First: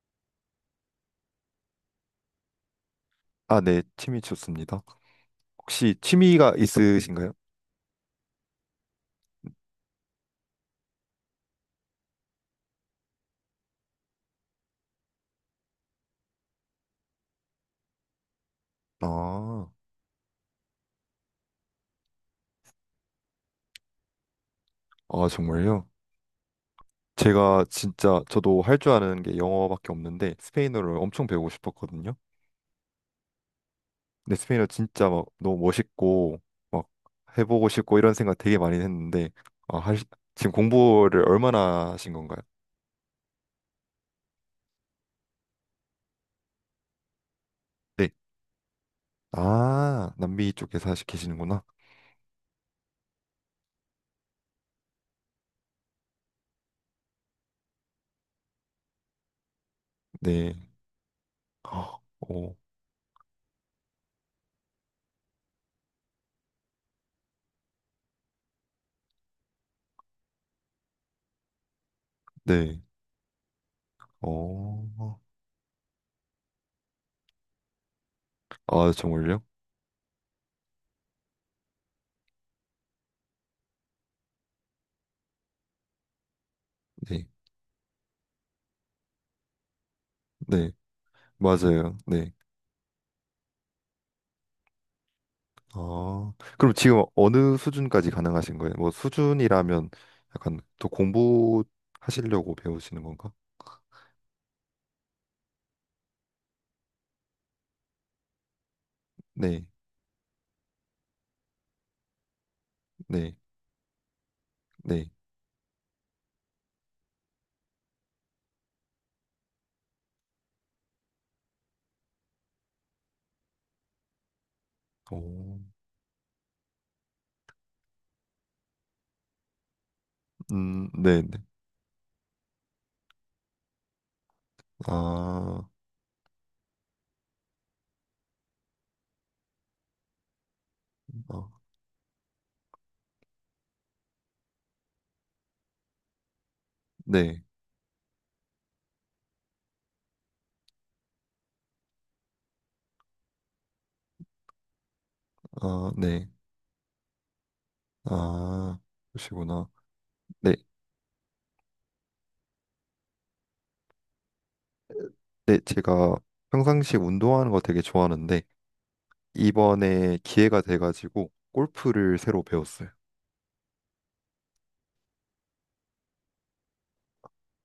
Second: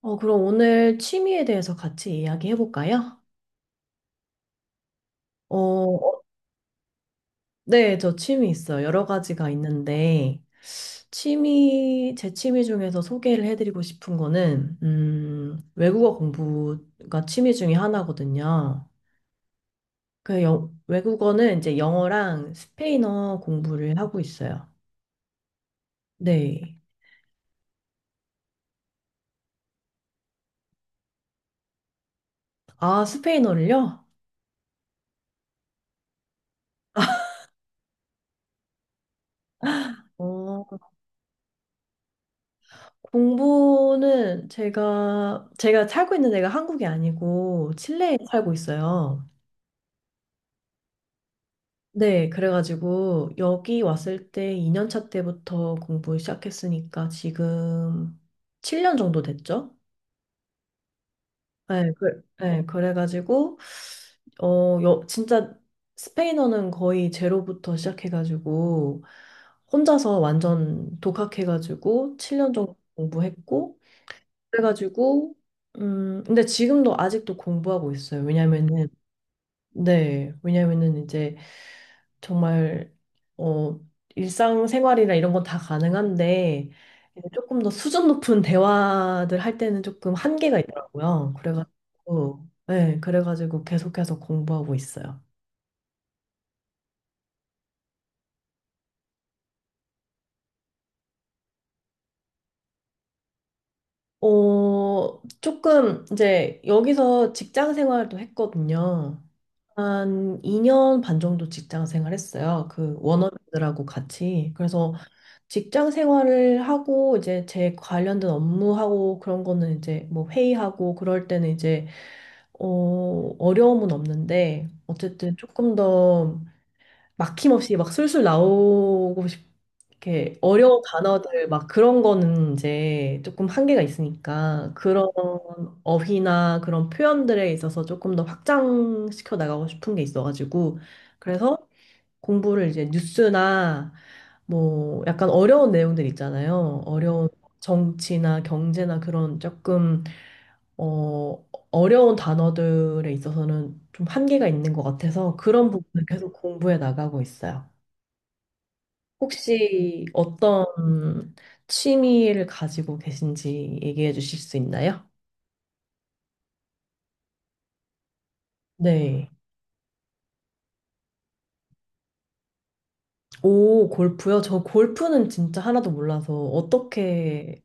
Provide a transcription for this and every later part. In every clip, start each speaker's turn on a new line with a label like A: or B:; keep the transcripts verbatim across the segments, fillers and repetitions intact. A: 어, 그럼 오늘 취미에 대해서 같이 이야기해 볼까요?
B: 아, 네, 취미 좋습니다. 혹시
A: 어,
B: 취미가 있으신가요?
A: 네, 저 취미 있어요. 여러 가지가 있는데, 취미, 제 취미 중에서 소개를 해드리고 싶은 거는 음, 외국어 공부가 취미 중에 하나거든요.
B: 아,
A: 그 영, 외국어는 이제 영어랑 스페인어 공부를 하고 있어요.
B: 아, 정말요?
A: 네.
B: 제가 진짜 저도 할 줄 아는 게 영어밖에 없는데 스페인어를 엄청 배우고 싶었거든요.
A: 아, 스페인어를요?
B: 근데 스페인어 진짜 막 너무 멋있고 막 해보고 싶고 이런 생각 되게 많이 했는데 아, 하 지금
A: 어,
B: 공부를 얼마나 하신 건가요?
A: 공부는 제가, 제가 살고 있는 데가 한국이 아니고
B: 네.
A: 칠레에 살고 있어요.
B: 아, 남미 쪽에 서 계시는구나.
A: 네, 그래가지고 여기 왔을 때 이 년 차 때부터 공부 시작했으니까 지금 칠 년 정도 됐죠?
B: 네.
A: 네,
B: 헉,
A: 그,
B: 어,
A: 네, 그래가지고 어, 여, 진짜 스페인어는 거의 제로부터 시작해가지고 혼자서 완전 독학해가지고 칠 년 정도
B: 네.
A: 공부했고
B: 어.
A: 그래가지고 음, 근데 지금도 아직도 공부하고 있어요. 왜냐면은
B: 아, 정말요?
A: 네, 왜냐면은 이제 정말 어 일상생활이나 이런 건 다 가능한데
B: 네.
A: 이제 조금 더 수준 높은 대화들 할 때는 조금 한계가
B: 네.
A: 있더라고요.
B: 맞아요. 네.
A: 그래가지고 네, 그래가지고 계속해서 공부하고 있어요.
B: 아, 그럼 지금 어느 수준까지 가능하신 거예요? 뭐 수준이라면 약간 더 공부하시려고 배우시는 건가?
A: 어 조금 이제 여기서 직장 생활도 했거든요.
B: 네,
A: 한 이 년 반 정도 직장 생활했어요. 그
B: 네,
A: 원어민들하고 같이. 그래서
B: 네.
A: 직장 생활을 하고 이제 제 관련된 업무하고 그런 거는 이제 뭐 회의하고 그럴 때는 이제 어 어려움은 없는데 어쨌든
B: 오,
A: 조금 더 막힘없이 막 술술 나오고 싶 이렇게 어려운
B: 음, 네, 네.
A: 단어들 막 그런 거는 이제 조금 한계가 있으니까 그런
B: 아,
A: 어휘나 그런 표현들에 있어서 조금 더 확장시켜 나가고 싶은 게 있어가지고
B: 아,
A: 그래서 공부를 이제 뉴스나 뭐 약간 어려운 내용들 있잖아요. 어려운
B: 네,
A: 정치나 경제나 그런 조금 어 어려운 단어들에 있어서는 좀 한계가 있는 것 같아서 그런
B: 아,
A: 부분을
B: 네,
A: 계속 공부해 나가고 있어요.
B: 아, 그러시구나.
A: 혹시
B: 네,
A: 어떤 취미를 가지고 계신지 얘기해 주실 수 있나요?
B: 네, 제가 평상시 운동하는 거 되게 좋아하는데
A: 네.
B: 이번에 기회가 돼가지고 골프를 새로 배웠어요.
A: 오, 골프요? 저 골프는 진짜 하나도 몰라서 어떻게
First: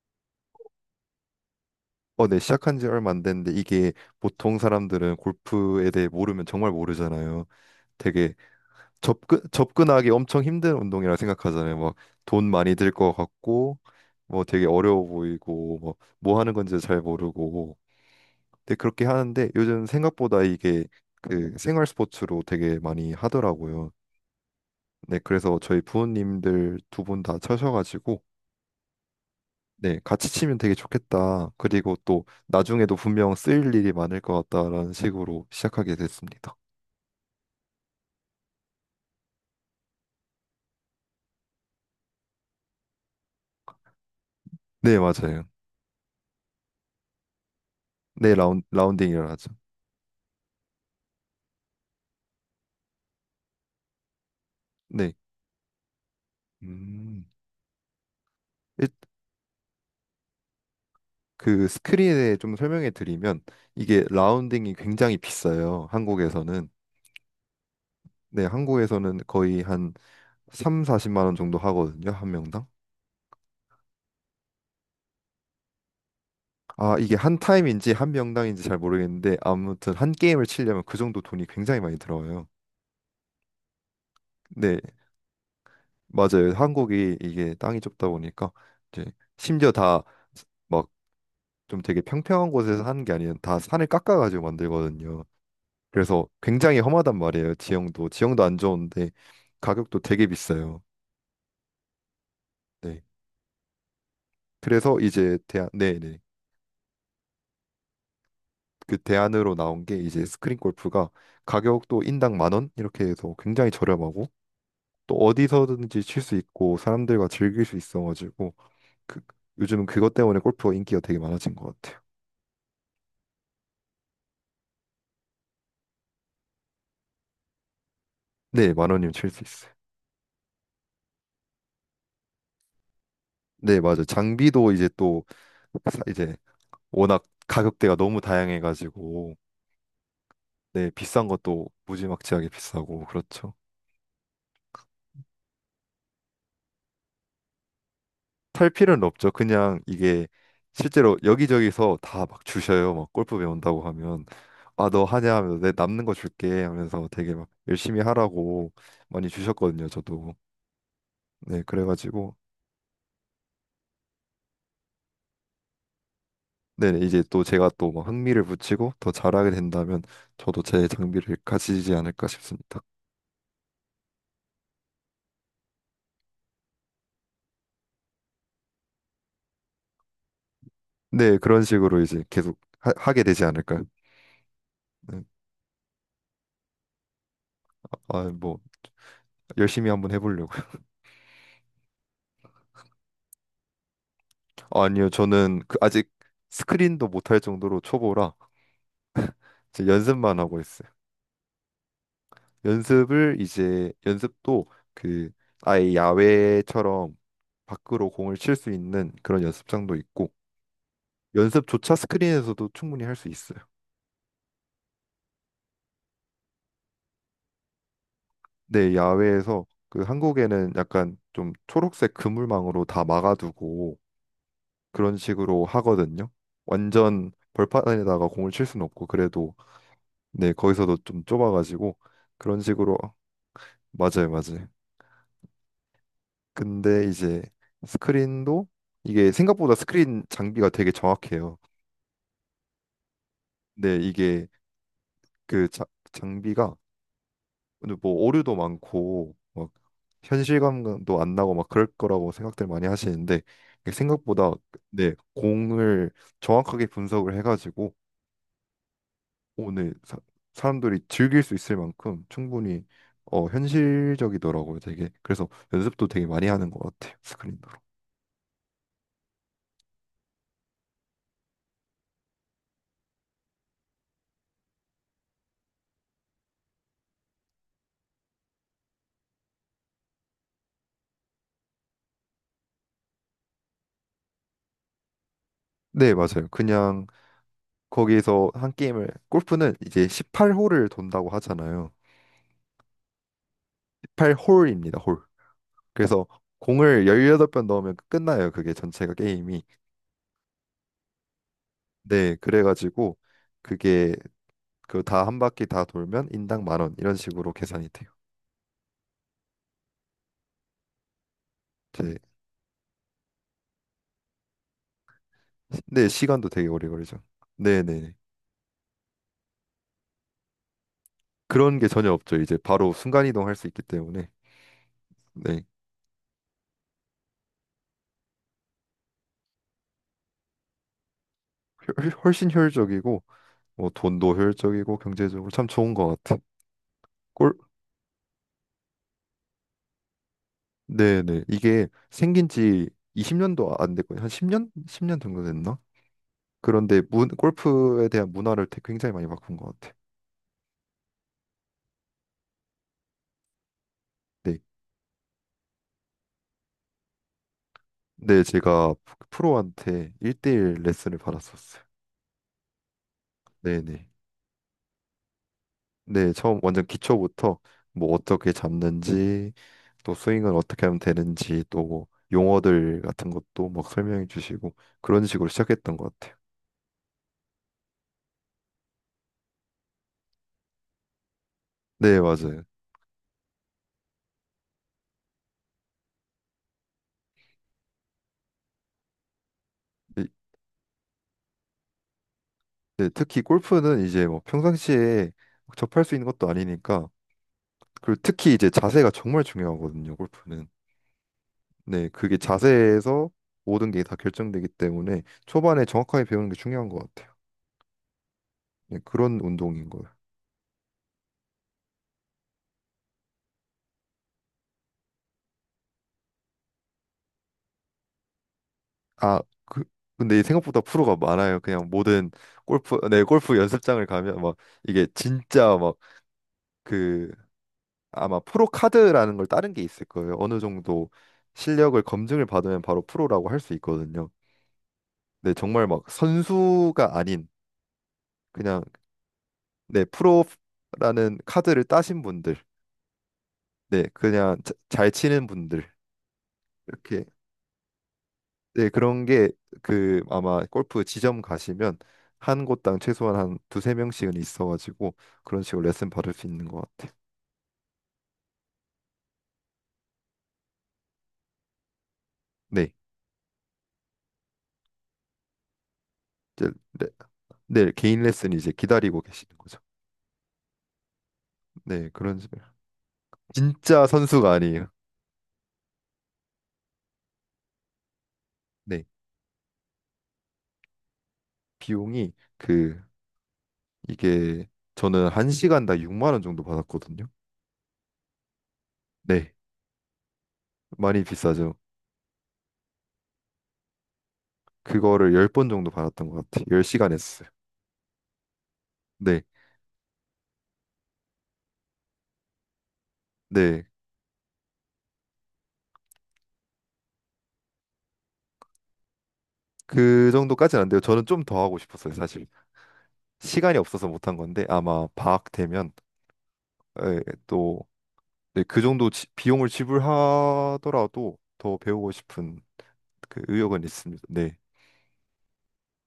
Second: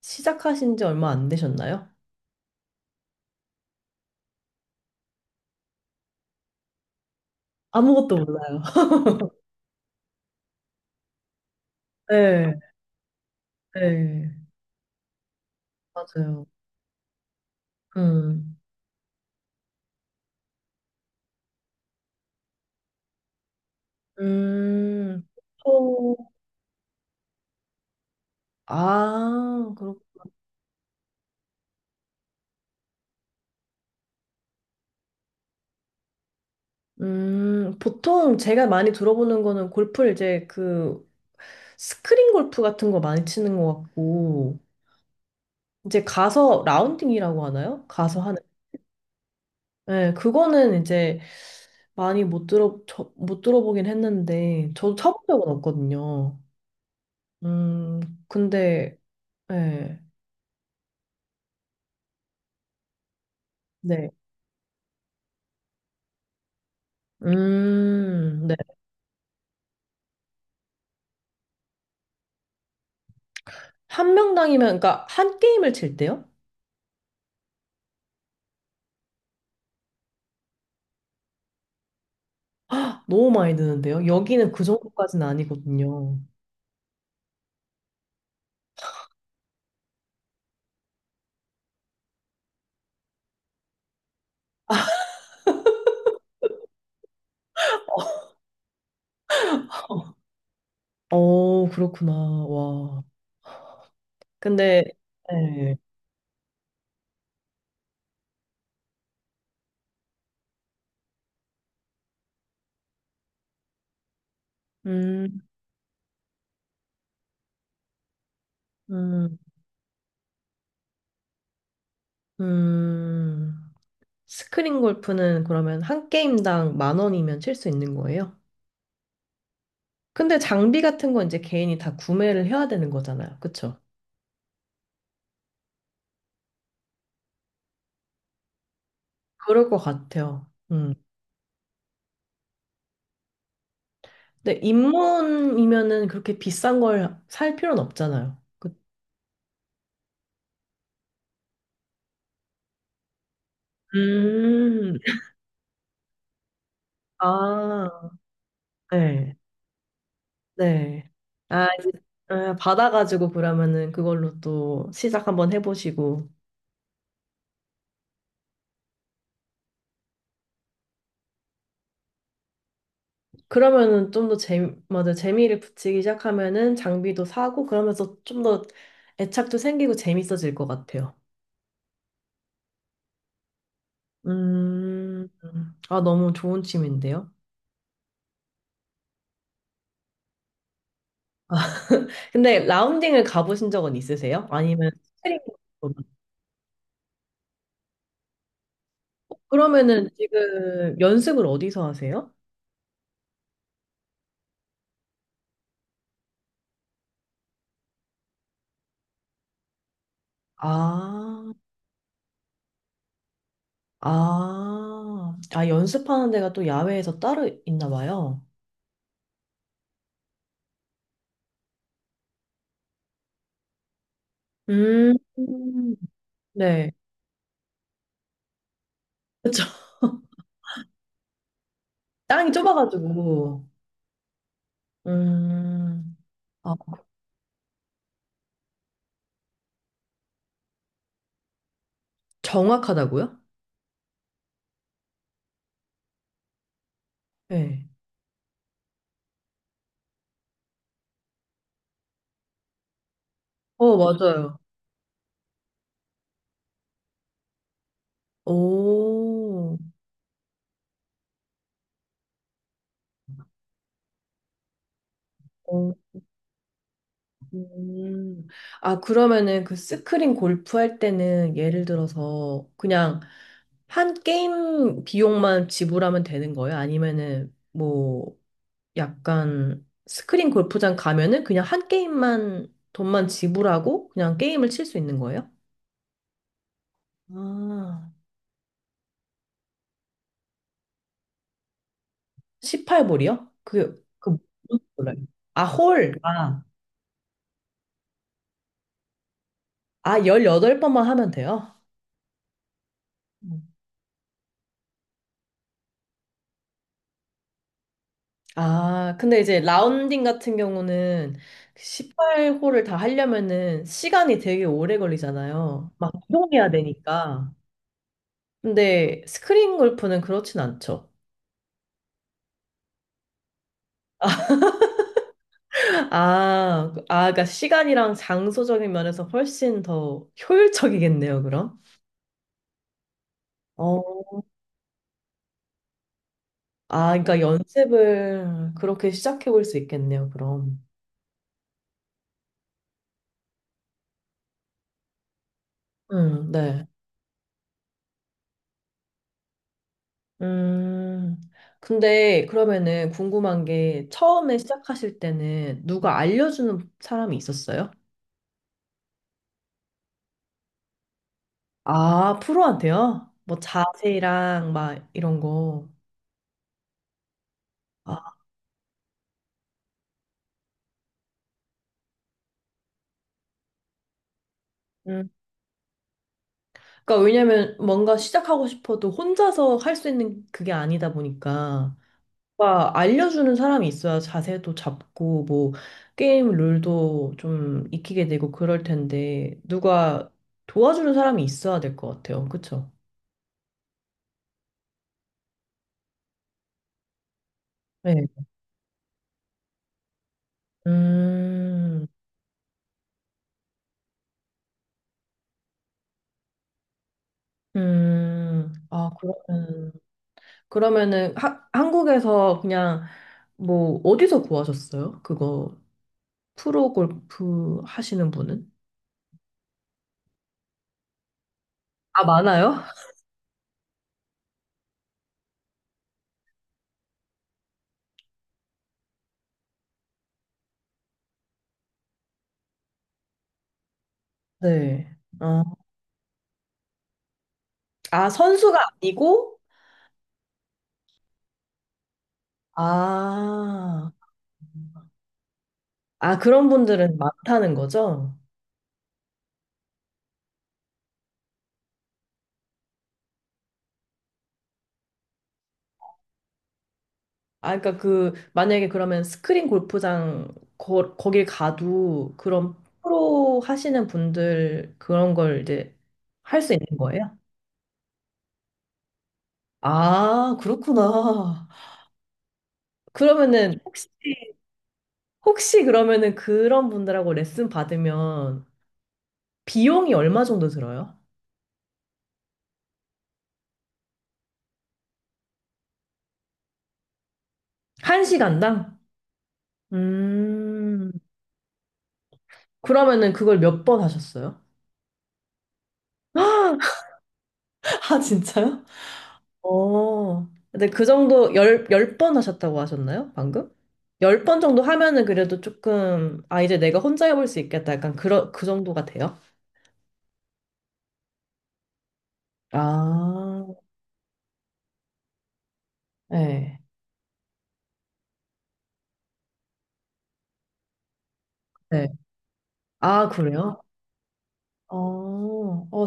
A: 시작하신 지 얼마 안 되셨나요?
B: 어, 네, 시작한 지 얼마 안 됐는데 이게 보통 사람들은 골프에 대해 모르면 정말 모르잖아요.
A: 아무것도
B: 되게
A: 몰라요.
B: 접근 접근하기 엄청 힘든 운동이라 생각하잖아요. 막 돈
A: 네,
B: 많이 들 것 같고
A: 네,
B: 뭐 되게 어려워 보이고 뭐, 뭐
A: 맞아요.
B: 하는 건지 잘 모르고
A: 음,
B: 근데 그렇게 하는데 요즘 생각보다 이게 그 생활 스포츠로 되게 많이 하더라고요. 네,
A: 음,
B: 그래서 저희
A: 보통,
B: 부모님들 두 분 다 쳐셔가지고
A: 아, 그렇,
B: 네, 같이 치면 되게 좋겠다. 그리고 또 나중에도 분명 쓰일 일이 많을 것 같다라는 식으로 시작하게 됐습니다.
A: 음, 보통 제가 많이 들어보는 거는 골프를 이제 그 스크린 골프 같은 거 많이 치는 것 같고,
B: 네, 맞아요.
A: 이제 가서 라운딩이라고 하나요? 가서
B: 네,
A: 하는.
B: 라운, 라운딩이라 하죠.
A: 네, 그거는 이제 많이 못 들어, 저, 못 들어보긴 했는데, 저도
B: 네.
A: 쳐본 적은 없거든요.
B: 음.
A: 음,
B: 일-
A: 근데, 네,
B: 그 스크린에 좀 설명해 드리면 이게
A: 네.
B: 라운딩이 굉장히 비싸요. 한국에서는. 네,
A: 음, 네.
B: 한국에서는 거의 한 삼, 사십만 원 정도 하거든요. 한 명당.
A: 한 명당이면, 그러니까 한 게임을 칠 때요?
B: 아, 이게 한 타임인지 한 명당인지 잘 모르겠는데 아무튼 한 게임을 치려면 그 정도 돈이 굉장히 많이 들어요.
A: 아, 너무 많이 드는데요? 여기는 그
B: 네,
A: 정도까지는 아니거든요.
B: 맞아요. 한국이 이게 땅이 좁다 보니까 이제 심지어 다 막 좀 되게 평평한 곳에서 하는 게 아니라 다 산을 깎아가지고 만들거든요. 그래서 굉장히 험하단 말이에요. 지형도 지형도 안 좋은데 가격도 되게 비싸요.
A: 어, 그렇구나. 와.
B: 네.
A: 근데,
B: 그래서 이제 대안
A: 네.
B: 네네, 그 대안으로 나온 게 이제 스크린 골프가 가격도 인당 만 원 이렇게 해서 굉장히 저렴하고 또
A: 음,
B: 어디서든지 칠 수 있고 사람들과 즐길 수 있어가지고 그,
A: 음,
B: 요즘은 그것 때문에 골프가 인기가 되게 많아진 것 같아요.
A: 음. 스크린 골프는 그러면 한 게임당 만 원이면 칠 수 있는 거예요?
B: 네, 만 원이면 칠 수 있어요.
A: 근데 장비 같은 건 이제 개인이 다 구매를 해야 되는 거잖아요. 그쵸?
B: 네, 맞아요. 장비도 이제 또 사- 이제 워낙 가격대가 너무 다양해가지고
A: 그럴 것 같아요.
B: 네,
A: 음.
B: 비싼 것도 무지막지하게 비싸고 그렇죠.
A: 근데 입문이면은 그렇게 비싼 걸 살 필요는 없잖아요.
B: 살
A: 그-
B: 필요는 없죠. 그냥 이게 실제로 여기저기서 다 막 주셔요. 막 골프 배운다고 하면 아,
A: 음,
B: 너 하냐 하면서 내 남는 거 줄게 하면서 되게 막
A: 아,
B: 열심히 하라고 많이
A: 네,
B: 주셨거든요, 저도.
A: 네.
B: 네,
A: 아, 이제
B: 그래가지고
A: 아, 받아가지고 그러면은 그걸로 또 시작 한번 해보시고.
B: 네, 네, 이제 또 제가 또 막 흥미를 붙이고 더 잘하게 된다면 저도 제 장비를 가지지 않을까 싶습니다.
A: 그러면은 좀 더 재미, 맞아, 재미를 붙이기 시작하면은 장비도 사고 그러면서 좀 더 애착도 생기고 재밌어질 것 같아요.
B: 네, 그런 식으로 이제 계속 하, 게 되지 않을까요? 네.
A: 음, 아, 너무 좋은 취미인데요.
B: 아, 뭐 열심히 한번 해보려고요.
A: 근데 라운딩을 가보신 적은 있으세요?
B: 아,
A: 아니면
B: 니요
A: 스크린?
B: 저는 그 아직 스크린도 못할 정도로 초보라 이제
A: 그러면은
B: 연습만 하고 있어요.
A: 지금 연습을 어디서 하세요?
B: 연습을 이제 연습도 그 아예 야외처럼 밖으로 공을 칠 수 있는 그런 연습장도 있고
A: 아.
B: 연습조차 스크린에서도 충분히 할 수 있어요.
A: 아, 아, 연습하는 데가 또 야외에서 따로 있나 봐요.
B: 네, 야외에서 그 한국에는 약간 좀 초록색 그물망으로 다 막아두고
A: 음,
B: 그런 식으로 하거든요.
A: 네.
B: 완전 벌판에다가 공을 칠 수는 없고 그래도
A: 그쵸.
B: 네, 거기서도 좀 좁아가지고
A: 땅이
B: 그런 식으로
A: 좁아가지고.
B: 맞아요, 맞아요.
A: 음, 아,
B: 근데 이제 스크린도 이게 생각보다 스크린 장비가 되게 정확해요.
A: 정확하다고요?
B: 근데 이게 그 자- 장비가
A: 네.
B: 근데 뭐 오류도 많고 막 현실감도 안 나고 막 그럴 거라고 생각들 많이 하시는데 이게
A: 어,
B: 생각보다
A: 맞아요.
B: 네, 공을 정확하게 분석을 해가지고
A: 오,
B: 오늘 사, 사람들이 즐길 수 있을 만큼 충분히 어, 현실적이더라고요, 되게. 그래서
A: 어,
B: 연습도 되게 많이 하는 것 같아요, 스크린으로.
A: 음. 아, 그러면은 그 스크린 골프 할 때는 예를 들어서 그냥 한 게임 비용만 지불하면 되는 거예요? 아니면은 뭐.. 약간 스크린 골프장 가면은 그냥 한 게임만 돈만 지불하고 그냥 게임을 칠 수 있는 거예요?
B: 네, 맞아요. 그냥
A: 아,
B: 거기에서 한 게임을 골프는 이제 십팔 홀을 돈다고 하잖아요.
A: 십팔 볼이요? 그, 그, 뭔지
B: 십팔 홀입니다,
A: 몰라요.
B: 홀.
A: 아, 홀.
B: 그래서
A: 아,
B: 공을 십팔 번 넣으면 끝나요, 그게 전체가 게임이.
A: 아, 열여덟 번만 하면 돼요?
B: 네, 그래가지고
A: 음.
B: 그게 그 다 한 바퀴 다 돌면 인당 만원 이런 식으로 계산이 돼요.
A: 아, 근데 이제 라운딩 같은 경우는 십팔 홀을 다 하려면은 시간이 되게 오래
B: 네,
A: 걸리잖아요.
B: 네,
A: 막
B: 시간도 되게
A: 이동해야
B: 오래 걸리죠.
A: 되니까.
B: 네네.
A: 근데 스크린 골프는 그렇진 않죠.
B: 그런 게 전혀 없죠. 이제 바로 순간이동할 수 있기 때문에 네,
A: 아, 그- 아, 그러니까 시간이랑 장소적인 면에서 훨씬 더 효율적이겠네요, 그럼.
B: 훨- 훨씬 효율적이고 뭐
A: 어,
B: 돈도 효율적이고 경제적으로 참 좋은 것 같아.
A: 아, 그러니까
B: 꼴
A: 연습을 그렇게 시작해 볼 수 있겠네요, 그럼.
B: 네네, 이게 생긴 지 이십 년도 안 됐거든요. 한 십 년 십 년 정도 됐나?
A: 음, 네.
B: 그런데 문, 골프에 대한 문화를 되- 굉장히 많이 바꾼 것 같아.
A: 음, 근데 그러면은 궁금한 게 처음에
B: 네,
A: 시작하실 때는 누가 알려주는 사람이 있었어요?
B: 네, 제가 프로한테 일 대일 레슨을 받았었어요.
A: 아, 프로한테요? 뭐
B: 네네.
A: 자세랑 막 이런 거.
B: 네, 처음 완전 기초부터 뭐
A: 아,
B: 어떻게 잡는지 또 스윙을 어떻게 하면 되는지 또뭐 용어들 같은 것도 막 설명해 주시고 그런
A: 음.
B: 식으로 시작했던 것 같아요.
A: 그러니까 왜냐면 뭔가 시작하고 싶어도 혼자서 할 수 있는 그게 아니다 보니까.
B: 네, 맞아요.
A: 뭔가 알려주는 사람이 있어야 자세도 잡고 뭐 게임 룰도 좀 익히게 되고 그럴 텐데
B: 이-
A: 누가 도와주는 사람이 있어야 될 것 같아요. 그쵸?
B: 네, 특히 골프는 이제 뭐 평상시에 접할 수 있는 것도 아니니까 그리고
A: 네.
B: 특히 이제 자세가 정말 중요하거든요, 골프는.
A: 음,
B: 네, 그게 자세에서 모든 게 다 결정되기 때문에 초반에 정확하게 배우는 게 중요한 것 같아요.
A: 음,
B: 네,
A: 아,
B: 그런 운동인
A: 그러면,
B: 거예요.
A: 그러면은 하, 한국에서 그냥 뭐 어디서 구하셨어요? 그거 프로 골프 하시는 분은?
B: 아, 그, 근데 생각보다 프로가 많아요. 그냥
A: 아,
B: 모든
A: 많아요?
B: 골프, 네, 골프 연습장을 가면 막 이게 진짜 막 그 아마 프로 카드라는 걸 따는 게 있을 거예요. 어느 정도 실력을 검증을 받으면 바로 프로라고 할 수 있거든요.
A: 네.
B: 네,
A: 어.
B: 정말 막 선수가 아닌
A: 아, 선수가
B: 그냥
A: 아니고?
B: 네, 프로라는 카드를 따신 분들, 네,
A: 아.
B: 그냥 자- 잘 치는 분들
A: 아, 그런 분들은
B: 이렇게.
A: 많다는 거죠?
B: 네, 그런 게 그 아마 골프 지점 가시면 한 곳당 최소한 한 두세 명씩은 있어가지고 그런 식으로 레슨 받을 수 있는 것 같아요.
A: 아, 그러니까 그, 만약에 그러면 스크린 골프장 거, 거길 가도 그런
B: 네,
A: 프로 하시는 분들 그런 걸 이제 할
B: 이제
A: 수 있는
B: 레-
A: 거예요?
B: 네, 개인 레슨이 이제 기다리고 계시는 거죠.
A: 아, 그렇구나.
B: 네, 그런 식으로.
A: 그러면은
B: 진짜
A: 혹시,
B: 선수가 아니에요.
A: 혹시 그러면은 그런 분들하고 레슨 받으면
B: 네,
A: 비용이 얼마 정도 들어요?
B: 비용이 그 이게 저는 한 시간당 육만 원 정도 받았거든요.
A: 한 시간당?
B: 네,
A: 음,
B: 많이 비싸죠.
A: 그러면은 그걸 몇 번 하셨어요?
B: 그거를 열 번 정도 받았던 것 같아요. 열 시간 했어요.
A: 아, 진짜요?
B: 네,
A: 어, 근데 그 정도 열, 열 번 하셨다고 하셨나요? 방금?
B: 네,
A: 열 번 정도 하면은 그래도 조금, 아, 이제 내가 혼자 해볼 수 있겠다. 약간 그러, 그 정도가 돼요?
B: 그 정도까지는 안 돼요. 저는 좀 더 하고 싶었어요, 사실. 시간이
A: 아,
B: 없어서 못한 건데 아마 방학 되면
A: 네.
B: 또 그 정도 지- 비용을 지불하더라도 더
A: 네.
B: 배우고 싶은
A: 아,
B: 그
A: 그래요?
B: 의욕은 있습니다. 네.
A: 어, 어,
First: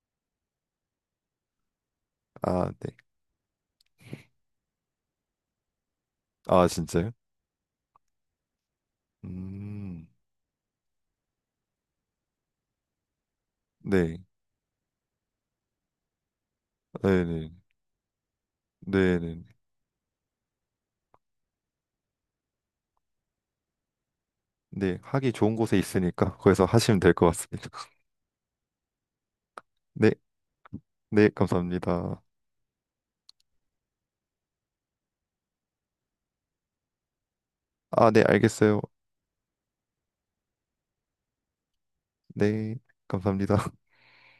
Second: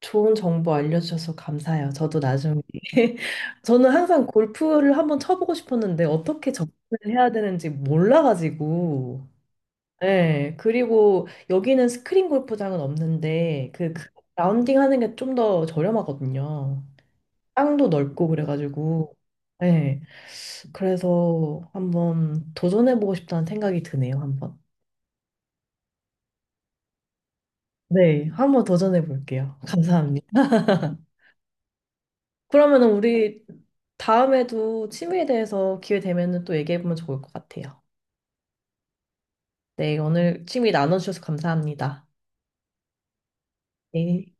A: 좋은 정보 알려주셔서 감사해요. 저도 나중에.
B: 아, 네.
A: 저는 항상 골프를 한번 쳐보고 싶었는데 어떻게
B: 아, 진짜요?
A: 접근을 해야 되는지 몰라가지고.
B: 음.
A: 네, 그리고 여기는 스크린 골프장은 없는데 그, 그
B: 네.
A: 라운딩 하는 게 좀 더 저렴하거든요.
B: 네, 네.
A: 땅도 넓고 그래가지고
B: 네, 네.
A: 네, 그래서 한번 도전해보고 싶다는 생각이 드네요, 한번.
B: 네. 하기 좋은 곳에 있으니까 거기서 하시면 될 것 같습니다.
A: 네, 한번 도전해볼게요.
B: 네.
A: 감사합니다.
B: 네, 감사합니다.
A: 그러면 우리 다음에도 취미에 대해서 기회 되면 또 얘기해보면 좋을 것 같아요.
B: 아, 네, 알겠어요.
A: 네, 오늘 취미 나눠주셔서 감사합니다.
B: 네. 감사합니다.
A: 네.